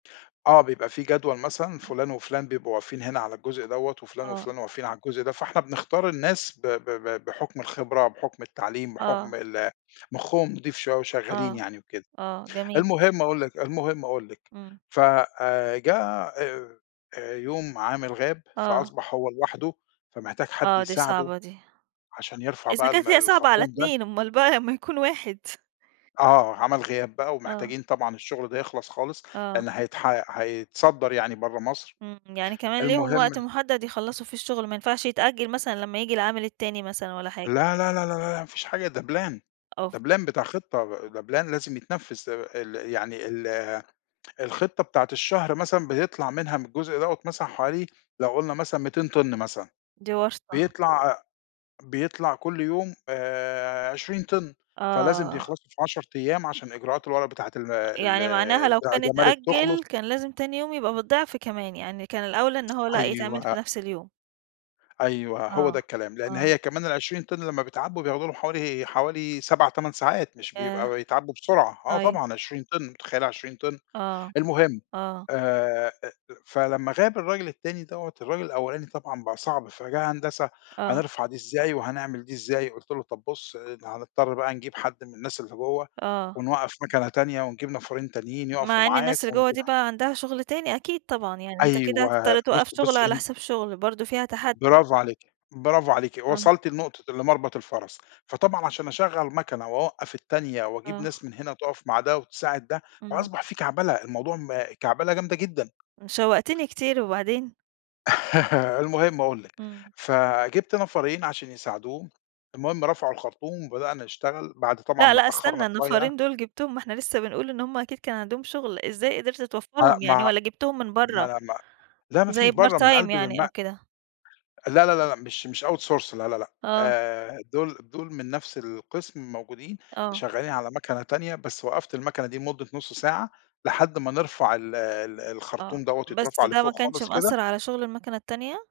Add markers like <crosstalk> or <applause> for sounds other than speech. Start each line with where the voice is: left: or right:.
left: آه، بيبقى في جدول مثلًا فُلان، وفُلان بيبقوا واقفين هنا على الجزء دوّة، وفُلان
right: آه.
left: وفُلان واقفين على الجزء ده، فإحنا بنختار الناس ب ب ب بحُكْم الخبرة، بحُكْم التعليم، بحُكْم
right: آه.
left: ال مُخُّهم نِضيف شوية، وشغالين
right: آه،
left: يعني وكده،
right: آه جميل.
left: المهم أقول لِك، المهم أقول لِك
right: إمم.
left: ف آآ، جه، آآ، يوم عامل غاب،
right: آه.
left: فأصبح هو لوحده، فمحتاج حد
right: آه، دي
left: يساعده،
right: صعبة دي.
left: عشان يرْفع
right: إذا
left: بقى الم
right: كانت هي صعبة على
left: الخرطوم ده.
right: اتنين، أُمّال بقى لمّا يكون واحد.
left: آه عمل غياب بقى،
right: آه.
left: ومحتاجين طبعًا الشغل ده يخْلص خالص؛
right: آه.
left: لأن هيتح هيتصدر يعني برا مصر،
right: إمم، يعني كمان ليهم
left: المهم
right: وقت محدد يخلَّصوا فيه الشغل، ما ينفعش يتأجل مثلًا لمّا ييجي العامل التاني مثلًا، ولا حاجة؟
left: لا، لا، لا، لا، لا، لا، ما فيش حاجة ده Plan ده
right: أُوفْ.
left: Plan بتاع خطة ده Plan لازم يتنفّذ، آآ، ال يعني ال الخطة بتاعة الشهر مثلًا بيطْلع منها من الجزء دوّة مثلًا حوالي لو قُلنا مثلًا 200 طِن مثلًا،
right: دي ورْطة.
left: بيطْلع ع بيطْلع كل يوم، آآ، 20 طِن، فلازم
right: آه.
left: بيخْلصوا في 10 أيام عشان إجراءات الورق بتاعة ال
right: يعني معناها
left: ال
right: لو
left: بتاع
right: كان
left: الجمارك تُخْلص.
right: اِتأجل، كان لازم تاني يوم يبقى بالضِعْف كمان، يعني كان الأوْلى إن هو لأ يتعمل في
left: أيوه.
right: نفس اليوم.
left: أيوه، هو ده
right: آه،
left: الكلام؛ لأن
right: آه.
left: هي كمان ال20 طن لمّا بيتْعَبّوا بياخدوا لهم حوالي حوالي 7 8 ساعات مش بيبقى
right: ياه،
left: بيتْعَبّوا بسرعة، آه
right: طيب.
left: طبعًا 20 طن مُتَخيلة 20 طن،
right: آه،
left: المهم،
right: آه.
left: آآ أ أ فلمّا غاب الراجل التاني دوّة، الراجل الأولاني طبعًا بقى صعب، فيا هندسة
right: آه.
left: هنرْفع دي إزاي، وهنعمل دي إزاي قُلت له: "طب بُص هنِضْطَر بقى نجيب حد من الناس اللي جوا،
right: آه.
left: ونْوقَّف مَكَنة تانية، ونجيب نَفَريْن تانيين يقفوا
right: مع إن
left: معاك"
right: الناس اللي جوّا دي
left: <unintelligible>
right: بقى عندها شغل تاني أكيد طبعًا، يعني أنت كده
left: أيوه،
right: هتِضْطَر توقّف
left: بُصي،
right: شُغل
left: بُصي
right: على
left: إن
right: حساب شُغل، برضه فيها تحدي.
left: برافو عليكِ، برافو عليكِ
right: <unintelligible>
left: وصلْتِ لنقطة لمَرْبَط الفَرَس، فطبعًا عشان أشغّل مَكَنة، وأوقّف التانية، وأجيب
right: آه.
left: ناس من هنا تقف مع ده، وتساعد ده،
right: إمم.
left: فأصبح في كعْبلة الموضوع م كعْبلة جامدة جدًا
right: شوَّقْتني كتير، وبعدين؟
left: <laughs> المهم أقول لِك،
right: إمم.
left: فجِبت نفَرين عشان يساعدوه، المهم رفعوا الخرطوم، وبدأنا نشتغل، بعد طبعًا
right: لأ،
left: ما
right: لأ اسْتني
left: اتأخرنا شوية.
right: النَفَرين دول جِبتهم ما إحنا لسه بنقول إن هُم أكيد كان عندهم شُغل، إزاي قدرت
left: آآ،
right: توفَّرهم يعني،
left: ما
right: والّا جِبتهم من
left: ما
right: برا
left: ما لأ ما فيش
right: زي Part
left: برا من
right: time
left: قلب الم
right: يعني أو كده؟
left: لا، لا، لا، لأ مش مش Outsource لا، لا، لأ،
right: آه.
left: آآ، دول دول من نَفْس القسم موجودين
right: آه.
left: شغالين على مَكَنة تانية، بس وقّفت المَكَنة دي مدة نُص ساعة، لحد ما نرْفع ال ال
right: آه،
left: الخرطوم دوّة
right: بس
left: يتْرفع
right: ده ما
left: لفوْق
right: كانش
left: خالص
right: مأثر
left: كده
right: على شغل المَكَنة التانية؟